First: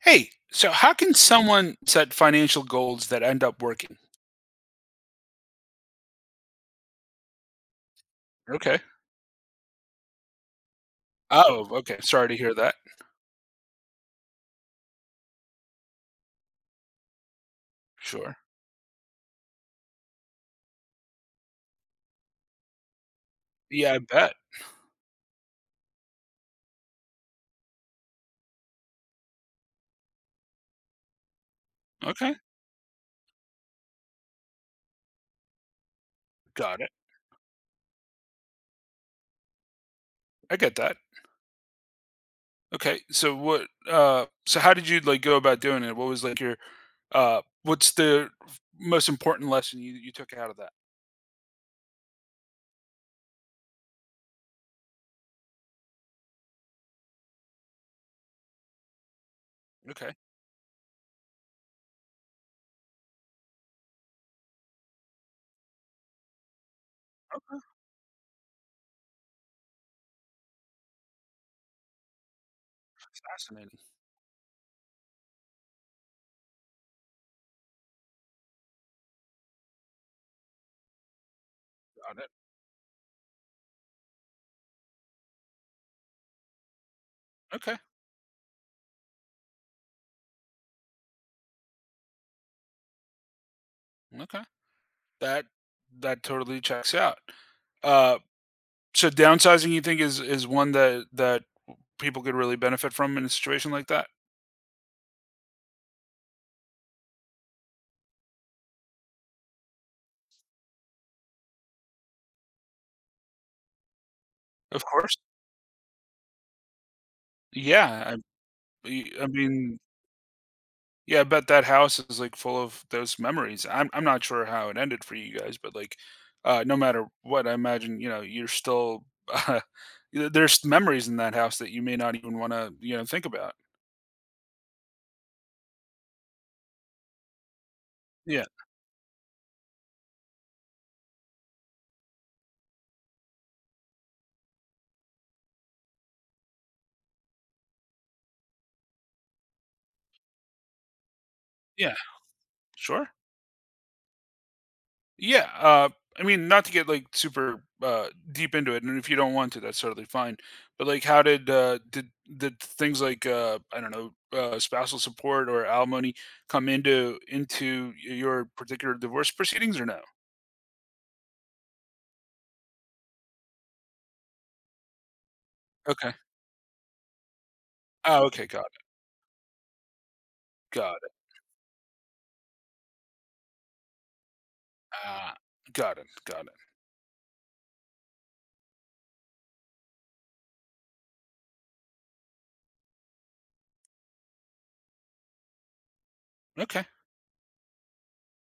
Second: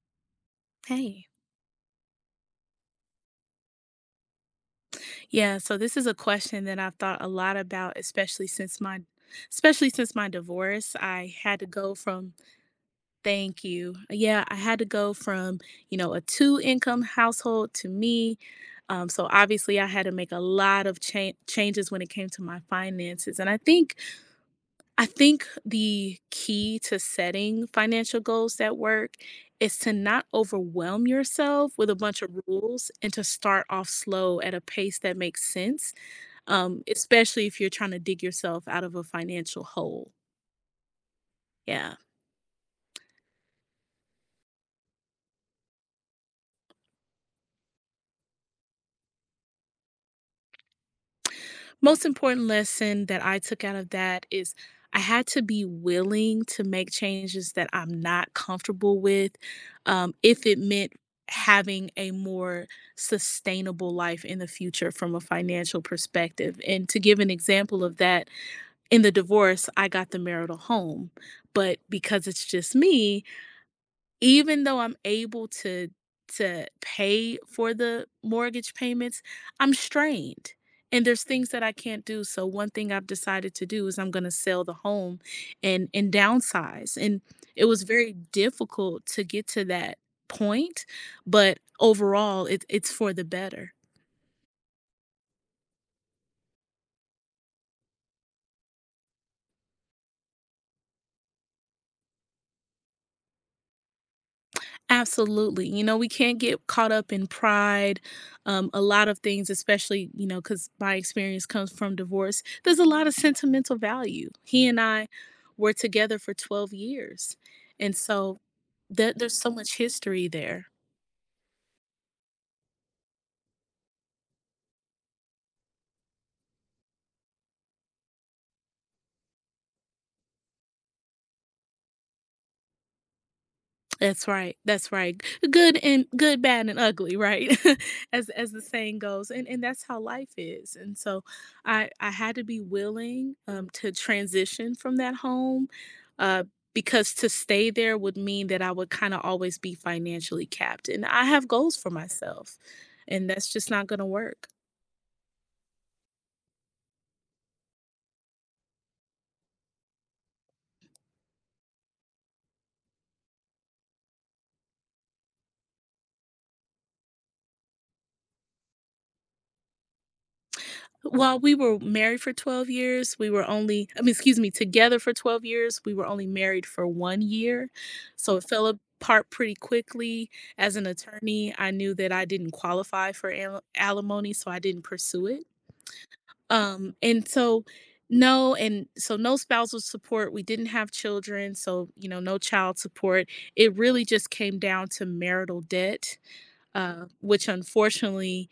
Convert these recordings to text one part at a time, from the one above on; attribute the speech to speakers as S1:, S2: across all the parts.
S1: Hey, so how can
S2: Hey.
S1: someone set financial goals that end up working?
S2: Yeah, so this is a question that I've thought a lot about,
S1: Okay.
S2: especially since my divorce. I had to
S1: Oh,
S2: go
S1: okay. Sorry
S2: from
S1: to hear that.
S2: thank you. Yeah, I had to go from, a two income household to
S1: Sure.
S2: me. So obviously I had to make a lot of changes when it came to my finances. And
S1: Yeah, I bet.
S2: I think the key to setting financial goals that work is to not overwhelm yourself with a bunch of
S1: Okay.
S2: rules and to start off slow at a pace that makes sense,
S1: Got it.
S2: especially if you're trying to dig yourself out of a financial hole.
S1: I get that.
S2: Yeah.
S1: Okay. So what so how did you go about doing it? What's the most important lesson you took out of that?
S2: Most important lesson that I took out of that is I had to be willing to make changes that I'm not comfortable with,
S1: Okay.
S2: if it meant having a more sustainable life in the future from a financial perspective. And to give an
S1: Okay.
S2: example of that, in the divorce, I got the marital home, but because it's just me,
S1: Fascinating.
S2: even though I'm able to pay for the mortgage payments, I'm strained, and there's things that I can't
S1: Got
S2: do,
S1: it.
S2: so one thing I've decided to do is I'm gonna sell the home and downsize, and it
S1: Okay.
S2: was very difficult to get to that point, but overall, it's for the better.
S1: Okay. That that totally checks out. Uh so downsizing, you think, is one that people could really benefit from in a situation like that?
S2: Absolutely. You know, we can't get caught up in pride. A lot of things, especially, you know, because my experience comes from divorce, there's a lot of sentimental value. He and
S1: Of
S2: I
S1: course.
S2: were together for 12 years. And
S1: Yeah, I
S2: so
S1: y
S2: that
S1: I
S2: there's so much
S1: mean,
S2: history there.
S1: Yeah, I bet that house is, like, full of those memories. I'm not sure how it ended for you guys, but, like, no matter what, I imagine, you know, you're still, uh, there's memories in that house that you may not even wanna, you know, think about.
S2: That's right. That's right. Good and good, bad, and ugly, right?
S1: Yeah,
S2: As the saying goes, and that's how life is. And so, I had to be willing to transition from that home, uh, because to stay there would mean that I would kind of always be financially capped, and I have goals for
S1: yeah,
S2: myself,
S1: sure.
S2: and that's just not gonna work.
S1: Yeah, I mean, not to get like super deep into it, and if you don't want to, that's totally fine. But like, how did things like, I don't know, spousal support or alimony come into your particular divorce proceedings, or no?
S2: While we were married for 12 years, we were only I mean, excuse me, together for 12 years, we were
S1: Okay.
S2: only married for 1 year,
S1: Oh,
S2: so it
S1: okay. Got
S2: fell
S1: it.
S2: apart pretty quickly. As an
S1: Got it.
S2: attorney, I knew that I didn't qualify for al alimony, so I didn't pursue
S1: Ah,
S2: it.
S1: got it. Got it.
S2: Um, and so no and so no spousal support, we didn't have children, so, you know, no child support. It really just came down to marital debt,
S1: Okay.
S2: which unfortunately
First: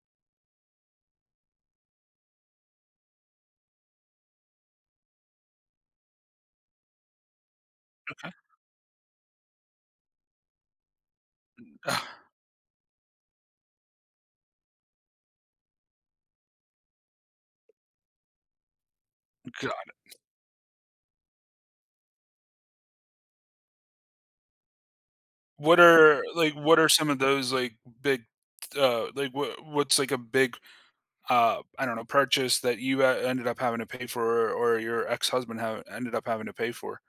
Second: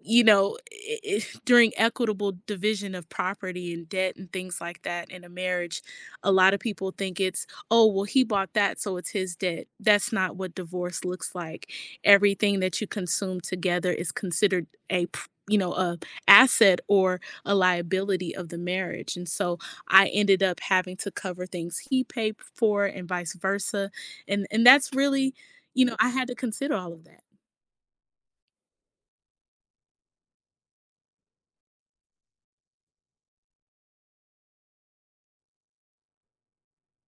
S2: you know, I during equitable division of property and debt and things like that in a marriage, a lot of people think it's, oh, well, he
S1: Okay.
S2: bought that, so it's his debt. That's not what divorce looks like.
S1: Ah,
S2: Everything that you consume together is considered a p- you know a asset or a liability of the marriage and so
S1: God.
S2: I ended up having to cover things he paid for and vice versa and that's really
S1: What
S2: you know I
S1: are
S2: had to
S1: like
S2: consider
S1: what are
S2: all of
S1: some of
S2: that.
S1: those like big like what what's like a big, I don't know, purchase that you ended up having to pay for, or your ex-husband have, ended up having to pay for.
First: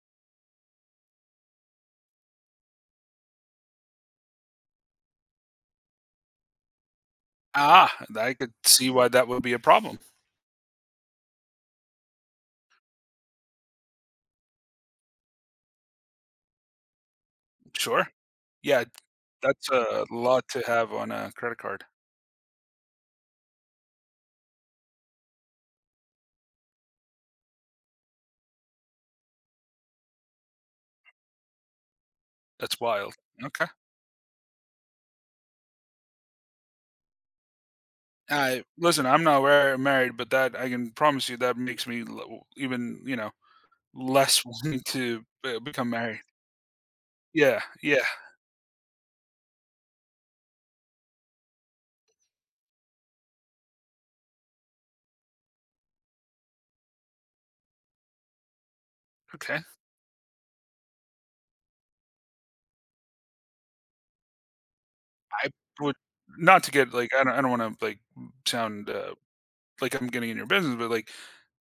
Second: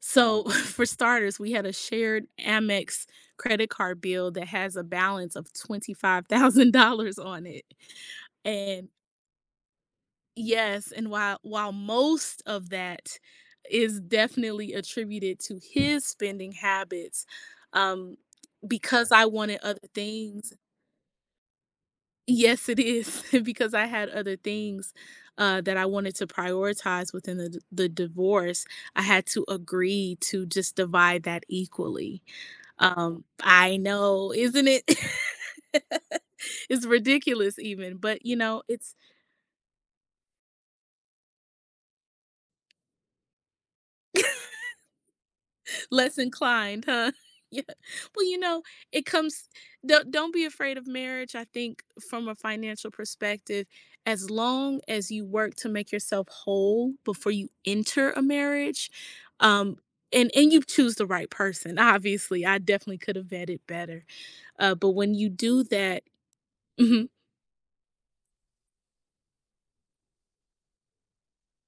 S2: So, for starters, we had a shared Amex credit card bill that has a balance of $25,000 on it.
S1: Ah, I could
S2: And
S1: see why that would be a problem.
S2: yes, and while most of that is definitely attributed to his spending habits,
S1: Sure.
S2: um
S1: Yeah,
S2: because I wanted
S1: that's
S2: other
S1: a lot
S2: things.
S1: to have on a credit card.
S2: Yes, it is, because I had other things that I wanted to prioritize within the divorce. I had to agree to just divide that equally.
S1: That's wild. Okay.
S2: I know, isn't it? It's ridiculous even, but, you know,
S1: I
S2: it's
S1: listen. I'm not where married, but that I can promise you that makes me even, less wanting to, become
S2: less
S1: married.
S2: inclined, huh?
S1: Yeah.
S2: Yeah.
S1: Yeah.
S2: Well, you know, it comes don't be afraid of marriage, I think, from a financial perspective, as long as you work to make yourself whole before you enter a marriage,
S1: Okay.
S2: um, and you choose the right person. Obviously, I definitely could have vetted better, but when you
S1: I
S2: do
S1: would
S2: that
S1: Not to get like I don't want to like sound, like I'm getting in your business, but like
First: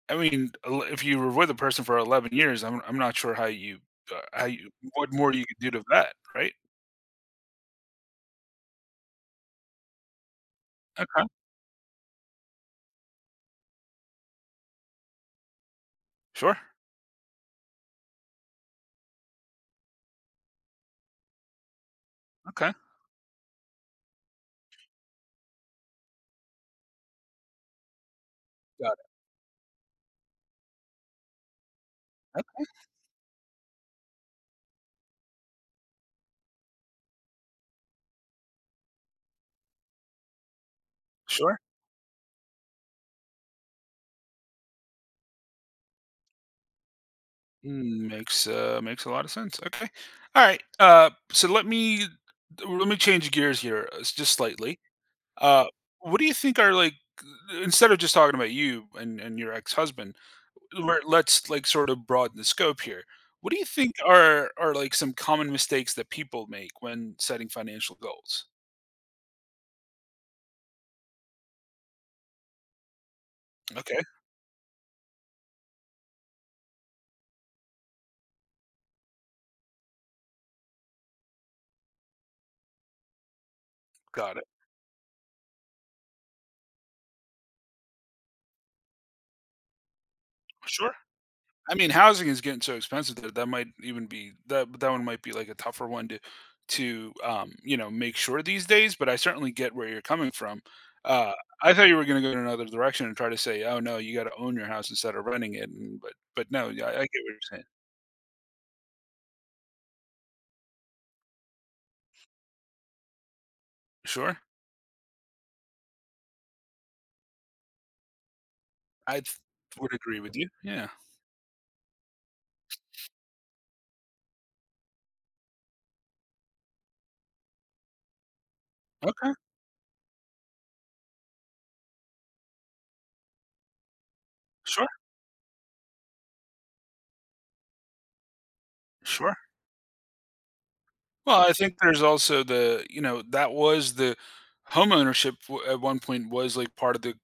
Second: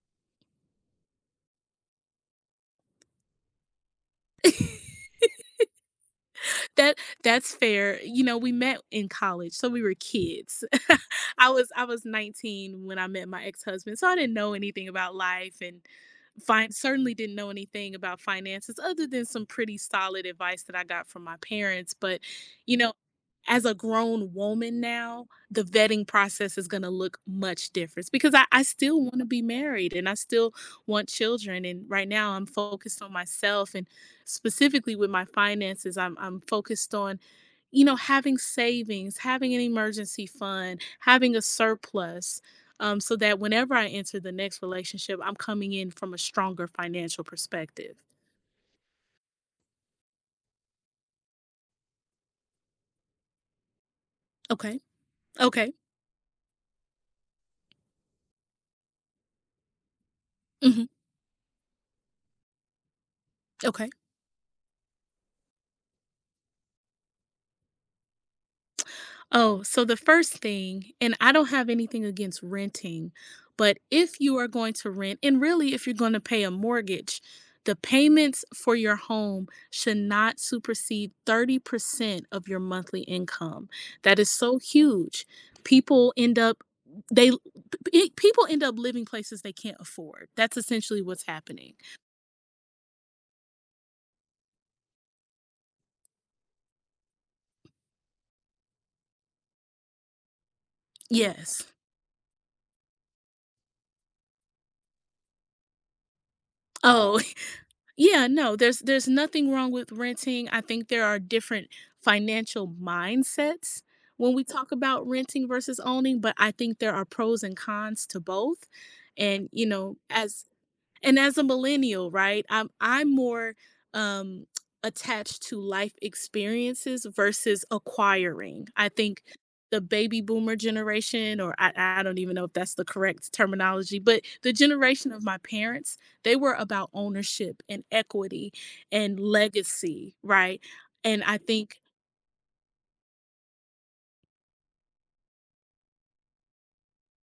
S1: I mean, el if you were with a person for 11 years, I'm not sure how you, what more you could do to that, right?
S2: that that's fair. You know, we met in college, so we were kids.
S1: Okay,
S2: I was 19 when I met my ex-husband, so I didn't know anything about life and
S1: sure,
S2: certainly didn't know anything about finances other than some pretty solid advice that I got from my parents, but
S1: okay,
S2: you know, as a grown woman now, the vetting process is going to look much different because I
S1: got
S2: still want to be married and I still want children. And right now
S1: it,
S2: I'm
S1: okay,
S2: focused on myself and specifically with my finances, I'm focused on, you know, having savings, having an emergency fund, having a
S1: sure.
S2: surplus, so that whenever I enter the next relationship, I'm coming in from a stronger financial perspective.
S1: Mm, makes, makes a lot of sense, okay. Alright, so let me change gears here, just
S2: Okay.
S1: slightly. Uh,
S2: Okay.
S1: what do you think are, like, instead of just talking about you and your ex-husband,
S2: Hmm.
S1: let's, like, sort of broaden the scope here. What do you
S2: Okay.
S1: think are, like, some common mistakes that people make when setting financial goals?
S2: Oh, so the first thing, and I don't have anything against renting, but
S1: Okay,
S2: if you are going to rent, and really if you're going to pay a mortgage, the payments for your home should not supersede 30% of your monthly income. That is
S1: got it.
S2: so huge. People end up they people end up living places they can't afford. That's
S1: Sure.
S2: essentially what's happening.
S1: I mean, housing is getting so expensive that might even be that that one might be like a tougher one to you know, make sure these days. But I certainly get where you're coming from. Uh,
S2: Yes.
S1: I thought you were going to go in another direction and try to say, "Oh no, you got to own your house instead of renting it." And, but no, yeah, I get what
S2: Oh,
S1: you're saying.
S2: yeah, no, there's nothing wrong with renting. I think there are different financial mindsets when
S1: Sure,
S2: we talk about renting versus owning, but I think there are pros and cons to both.
S1: I th-
S2: And, you
S1: would
S2: know,
S1: agree with you. Yeah.
S2: as a millennial, right, I'm more um attached to life experiences versus acquiring. I think
S1: Okay.
S2: the baby boomer generation, or I don't even know if that's the correct terminology, but the
S1: Sure.
S2: generation of my parents, they were about ownership and equity and
S1: Sure.
S2: legacy, right? And I
S1: Well, I think
S2: think
S1: there's also the, you know, that was the homeownership w at one point was, like, part of the,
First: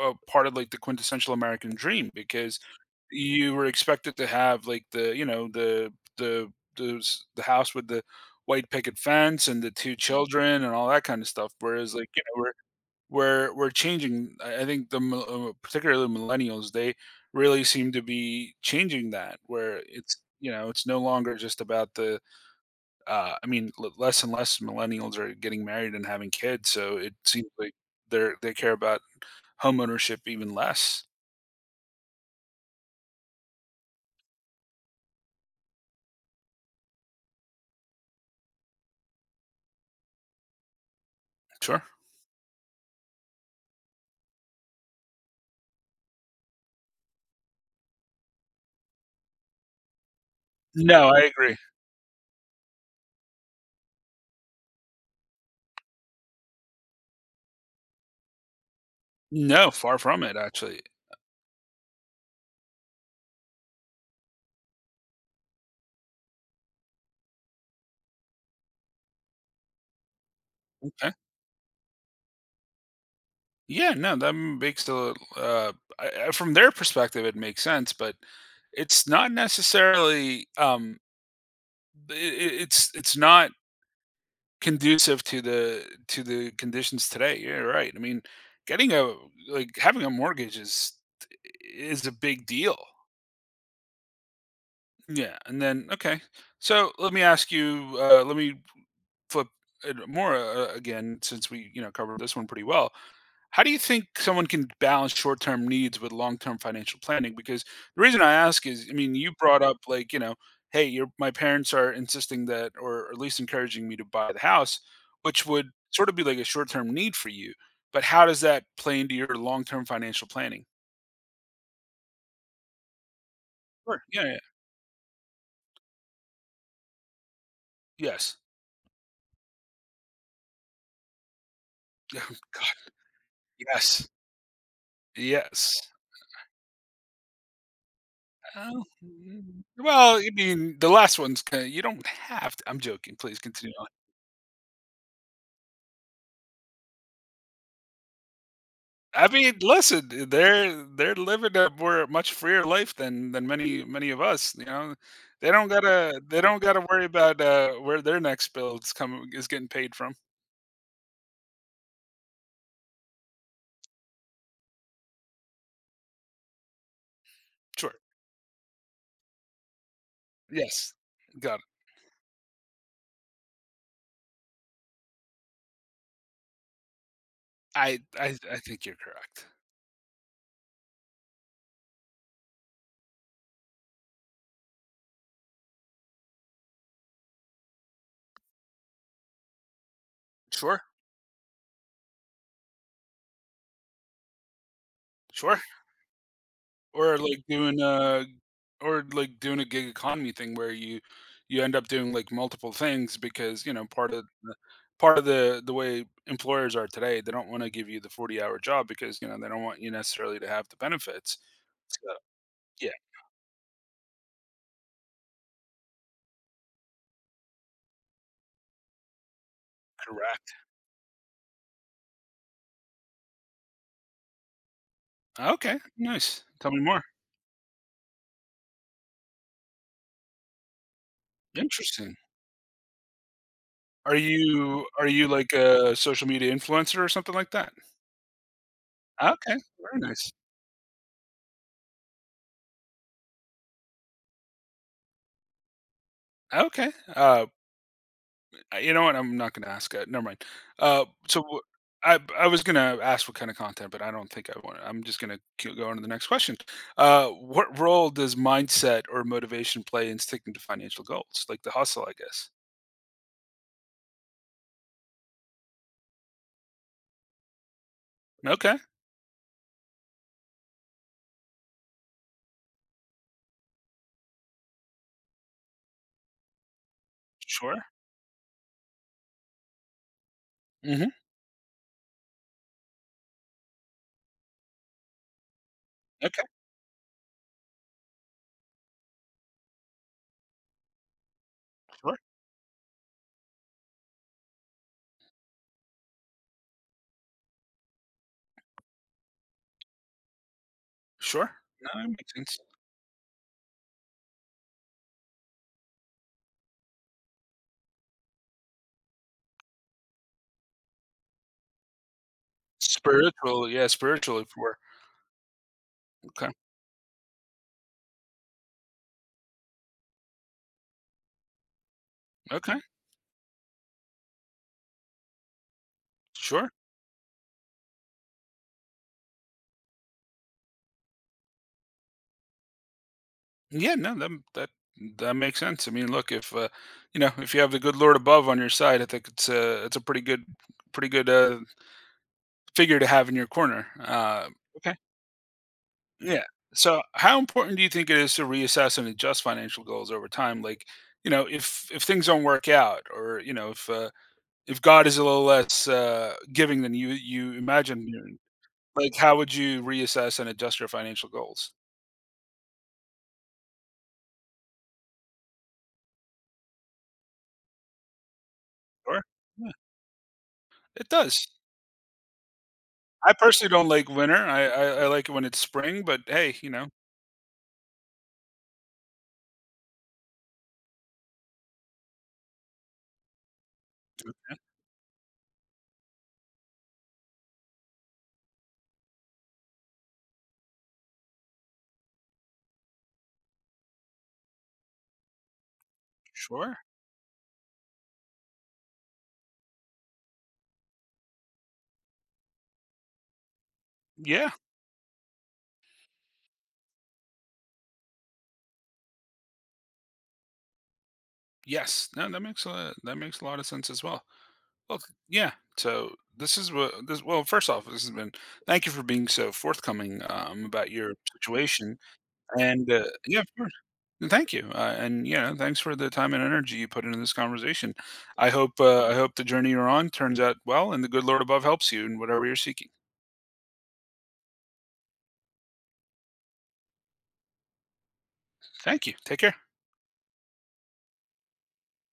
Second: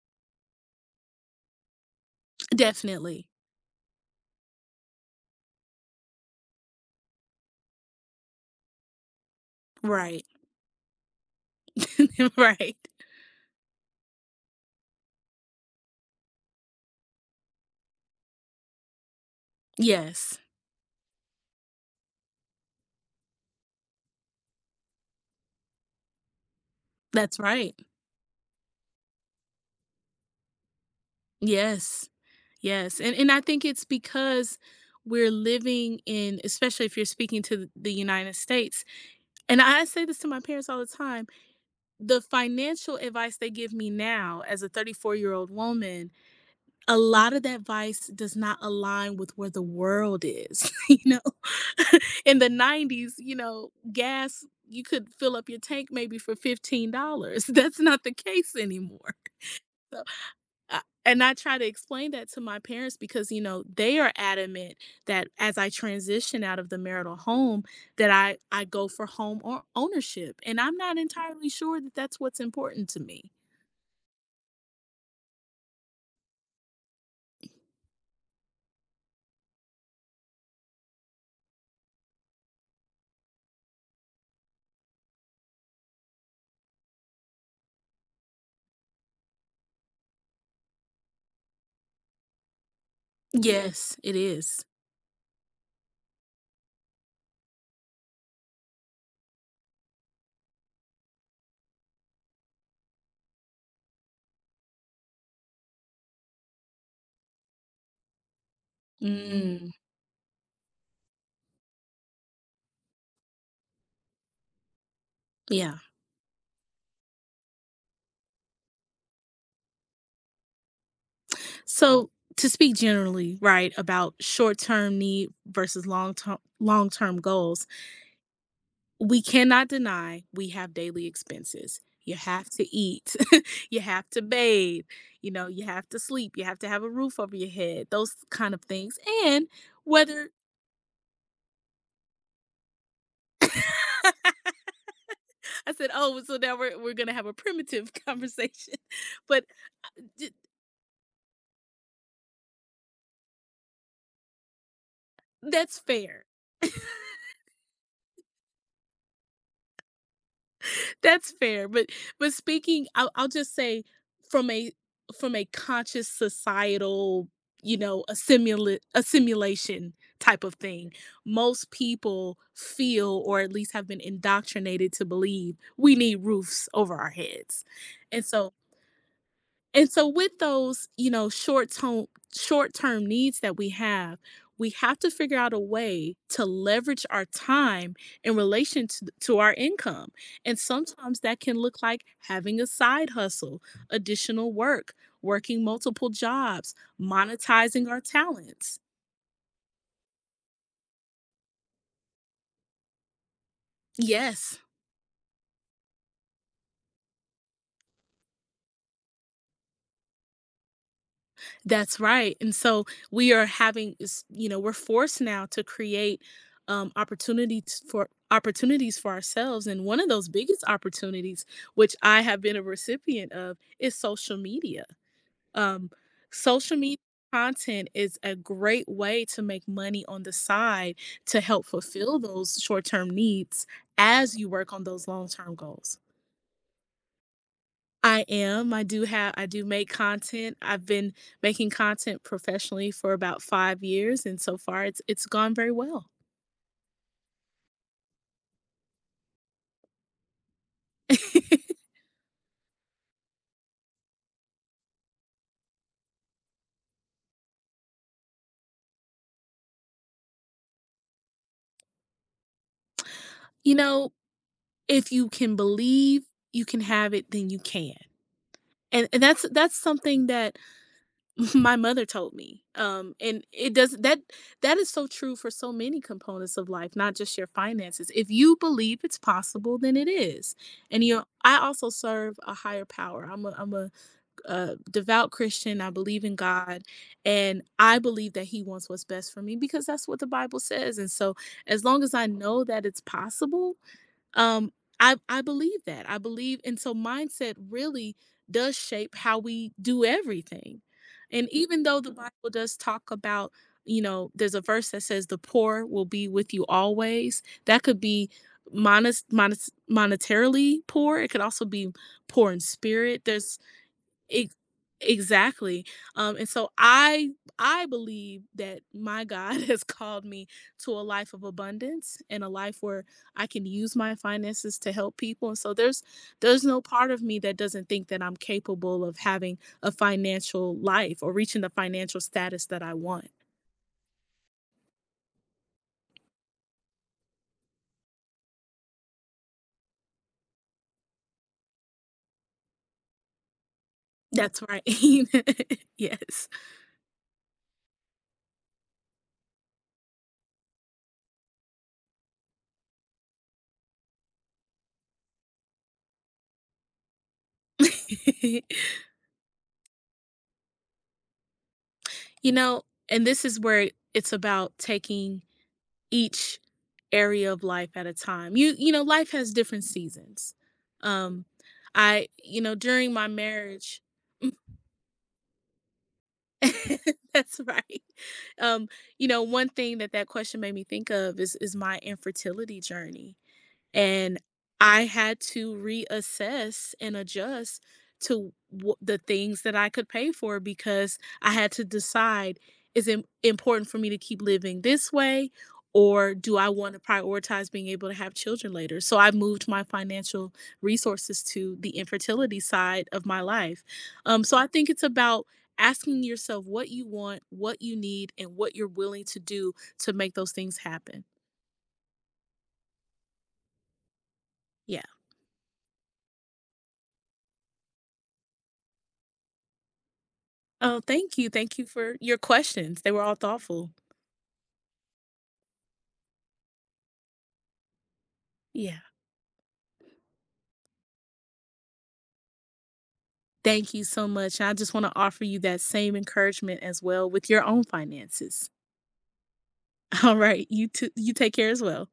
S1: part of, like, the quintessential American dream because
S2: definitely,
S1: you were expected to have, like, the, you know, the house with the white picket fence and the 2
S2: right,
S1: children and all that kinda stuff, whereas, like, you know, we're
S2: right.
S1: we're we're changing, I think the mil particularly millennials, they really seem to be changing that where it's,
S2: Yes,
S1: you know, it's no longer just about the, I mean, less and less millennials are getting married and having kids, so it
S2: that's
S1: seems like
S2: right.
S1: they care about homeownership even less.
S2: Yes. Yes, and I think it's because we're living in especially if you're speaking to the United States. And I say this to my parents all the time.
S1: Sure.
S2: The financial advice they give me now as a 34-year-old woman, a lot of that advice does not align with where the world is, you
S1: No,
S2: know.
S1: I agree.
S2: In the 90s, you know, gas you could fill up your tank maybe for $15. That's not the case anymore.
S1: No, far from it,
S2: Uh,
S1: actually.
S2: and I try to explain that to my parents because, you know, they are adamant that as I transition out of the marital home that I go for home or ownership, and I'm not
S1: Okay.
S2: entirely sure that that's what's important to me.
S1: Yeah, no, that makes a, I- from their perspective, it makes sense, but it's not necessarily i i- it's not conducive to the conditions today. Yeah, you're right. I mean, getting a like having a mortgage is a big deal.
S2: Yes, it is.
S1: Yeah, and then okay. So let me ask you. Let me flip it more, again, since we, you know, covered this one pretty well. How do you think someone can balance short-term needs with long-term financial planning? Because the reason I ask is, I mean, you brought
S2: Mm,
S1: up like, you know, hey, your my parents are insisting that, or at least encouraging me to buy the house, which would
S2: yeah.
S1: sort of be like a short-term need for you. But how does that play into your long-term financial planning?
S2: So to speak generally, right,
S1: Sure.
S2: about
S1: Yeah. Yeah.
S2: short-term need versus long-term goals,
S1: Yes.
S2: we cannot deny we have daily expenses. You have to
S1: God.
S2: eat, you have
S1: Yes.
S2: to bathe, you know, you
S1: Yes.
S2: have to sleep, you have to have a roof over your head, those kind of
S1: Oh,
S2: things. And
S1: mm. Well,
S2: whether
S1: I mean, the last one's kind you don't have to, I'm joking, please continue on.
S2: I said, oh, so now we're going to have a primitive conversation,
S1: I
S2: but
S1: mean, listen,
S2: d-
S1: they're living a more much freer life than many, many of us, you know? They don't
S2: that's
S1: gotta,
S2: fair.
S1: they don't gotta worry about, where their next bill is getting paid from.
S2: That's fair, but speaking I'll just say from a from a conscious societal, you
S1: Sure.
S2: know, assimilation type of thing,
S1: Yes. Got
S2: most
S1: it.
S2: people feel or at least have been indoctrinated to believe we need roofs over our heads,
S1: I
S2: and
S1: I
S2: so
S1: I think you're correct.
S2: and so with those, you know, short-term needs that we have to figure out a way to leverage our time in relation to our income, and
S1: Sure.
S2: sometimes that can look like having a side hustle, additional work,
S1: Sure.
S2: working multiple jobs,
S1: Or like doing
S2: monetizing our
S1: a
S2: talents.
S1: or like doing a gig economy thing where you end up doing like multiple things because, you know,
S2: Yes.
S1: part of the way employers are today, they don't want to give you the 40-hour job because, you know, they don't want you necessarily to have the benefits.
S2: That's
S1: So,
S2: right. And so
S1: yeah,
S2: we are having, you know, we're forced now to create opportunities for ourselves. And one of those
S1: correct.
S2: biggest opportunities, which I have been a recipient of, is social media.
S1: Okay,
S2: Um,
S1: nice. Tell
S2: social
S1: me
S2: media
S1: more.
S2: content is a great way to make money on the side to help
S1: Interesting.
S2: fulfill those short term needs
S1: Are
S2: as you work on
S1: you
S2: those
S1: are you
S2: long
S1: like
S2: term
S1: a
S2: goals.
S1: social media influencer or something like that?
S2: I am. I
S1: Okay,
S2: do make
S1: very nice.
S2: content. I've been making content professionally for about 5 years, and so far it's gone very well.
S1: Okay. You know what? I'm not gonna ask it. Never mind. So I was gonna ask what kind of content, but I don't think I want. I'm just gonna go on to the next question. What role does mindset or motivation play in sticking to financial goals, like the hustle? I guess.
S2: You know, if you can believe you can have it, then you can.
S1: Okay.
S2: And that's something that my mother told me. And it does that that is so true for so many components of life, not just your
S1: Sure.
S2: finances. If you believe it's possible, then it is. And
S1: Hmm.
S2: you know, I also serve a higher power. I'm a devout Christian. I believe in
S1: Okay.
S2: God, and I believe that He wants what's best for me because that's what the Bible says. And so, as long as
S1: Sure.
S2: I know that it's possible, um, I believe that. I believe, and so mindset really does shape how we do everything. And
S1: Sure.
S2: even
S1: No,
S2: though
S1: that
S2: the
S1: makes
S2: Bible
S1: sense.
S2: does talk about, you know, there's a verse that says the poor will be with you always. That could be monetarily poor. It could also be poor in spirit. There's
S1: Spiritual, yeah, spiritual. If
S2: Ex
S1: we're
S2: exactly, um, and
S1: okay,
S2: so I I believe that my God has called me to a life of abundance and a life
S1: okay,
S2: where I can use my finances to help people, and so there's
S1: sure.
S2: no part of me that doesn't think that I'm capable of having a financial life or reaching the financial status that I want.
S1: Yeah, no, that that makes sense. I mean, look, if, you know, if you have the good Lord above on your side, I think it's a, it's a pretty good, pretty good, figure to have in your corner.
S2: That's right.
S1: Okay, yeah.
S2: Yes.
S1: So, how important do you think it is to reassess and adjust financial goals over time? Like, you know, if things don't work out, or you know, if, if God is a little less, giving than you you imagine, you know, like, how would you reassess and adjust your financial goals?
S2: You know, and this is where it's about taking each area of life at a time. You know,
S1: Sure.
S2: life has
S1: Yeah,
S2: different seasons.
S1: it
S2: Um,
S1: does.
S2: I you know, during my
S1: I personally don't
S2: marriage,
S1: like winter. I like it when it's spring, but hey, you know,
S2: that's right. Um, you know, one thing that that question made me think of is my infertility journey. And I had to reassess and adjust to the things that I could pay for because I had to decide is it important for me to keep living this way or do I
S1: sure.
S2: want to prioritize being able to have children later? So I moved my financial resources to the infertility side of my life.
S1: Yeah.
S2: So I think it's about asking yourself what you want, what you need, and what you're willing to do to make those things happen.
S1: Yes. No, that makes a, that makes a lot of sense as well. Well,
S2: Yeah.
S1: yeah. So this is what this well, first off, this has been thank you for being so forthcoming, about
S2: Oh,
S1: your
S2: thank you. Thank you
S1: situation.
S2: for your
S1: And,
S2: questions. They were all
S1: yeah, of course.
S2: thoughtful.
S1: And thank you. And yeah, thanks for the time and energy you put into this conversation. I hope,
S2: Yeah.
S1: I hope the journey you're on turns out well and the good Lord above helps you in whatever you're seeking.
S2: Thank you so much. I just want to offer you that same encouragement as well with your own finances.
S1: Thank you. Take care.
S2: All right. You too. You take care as well.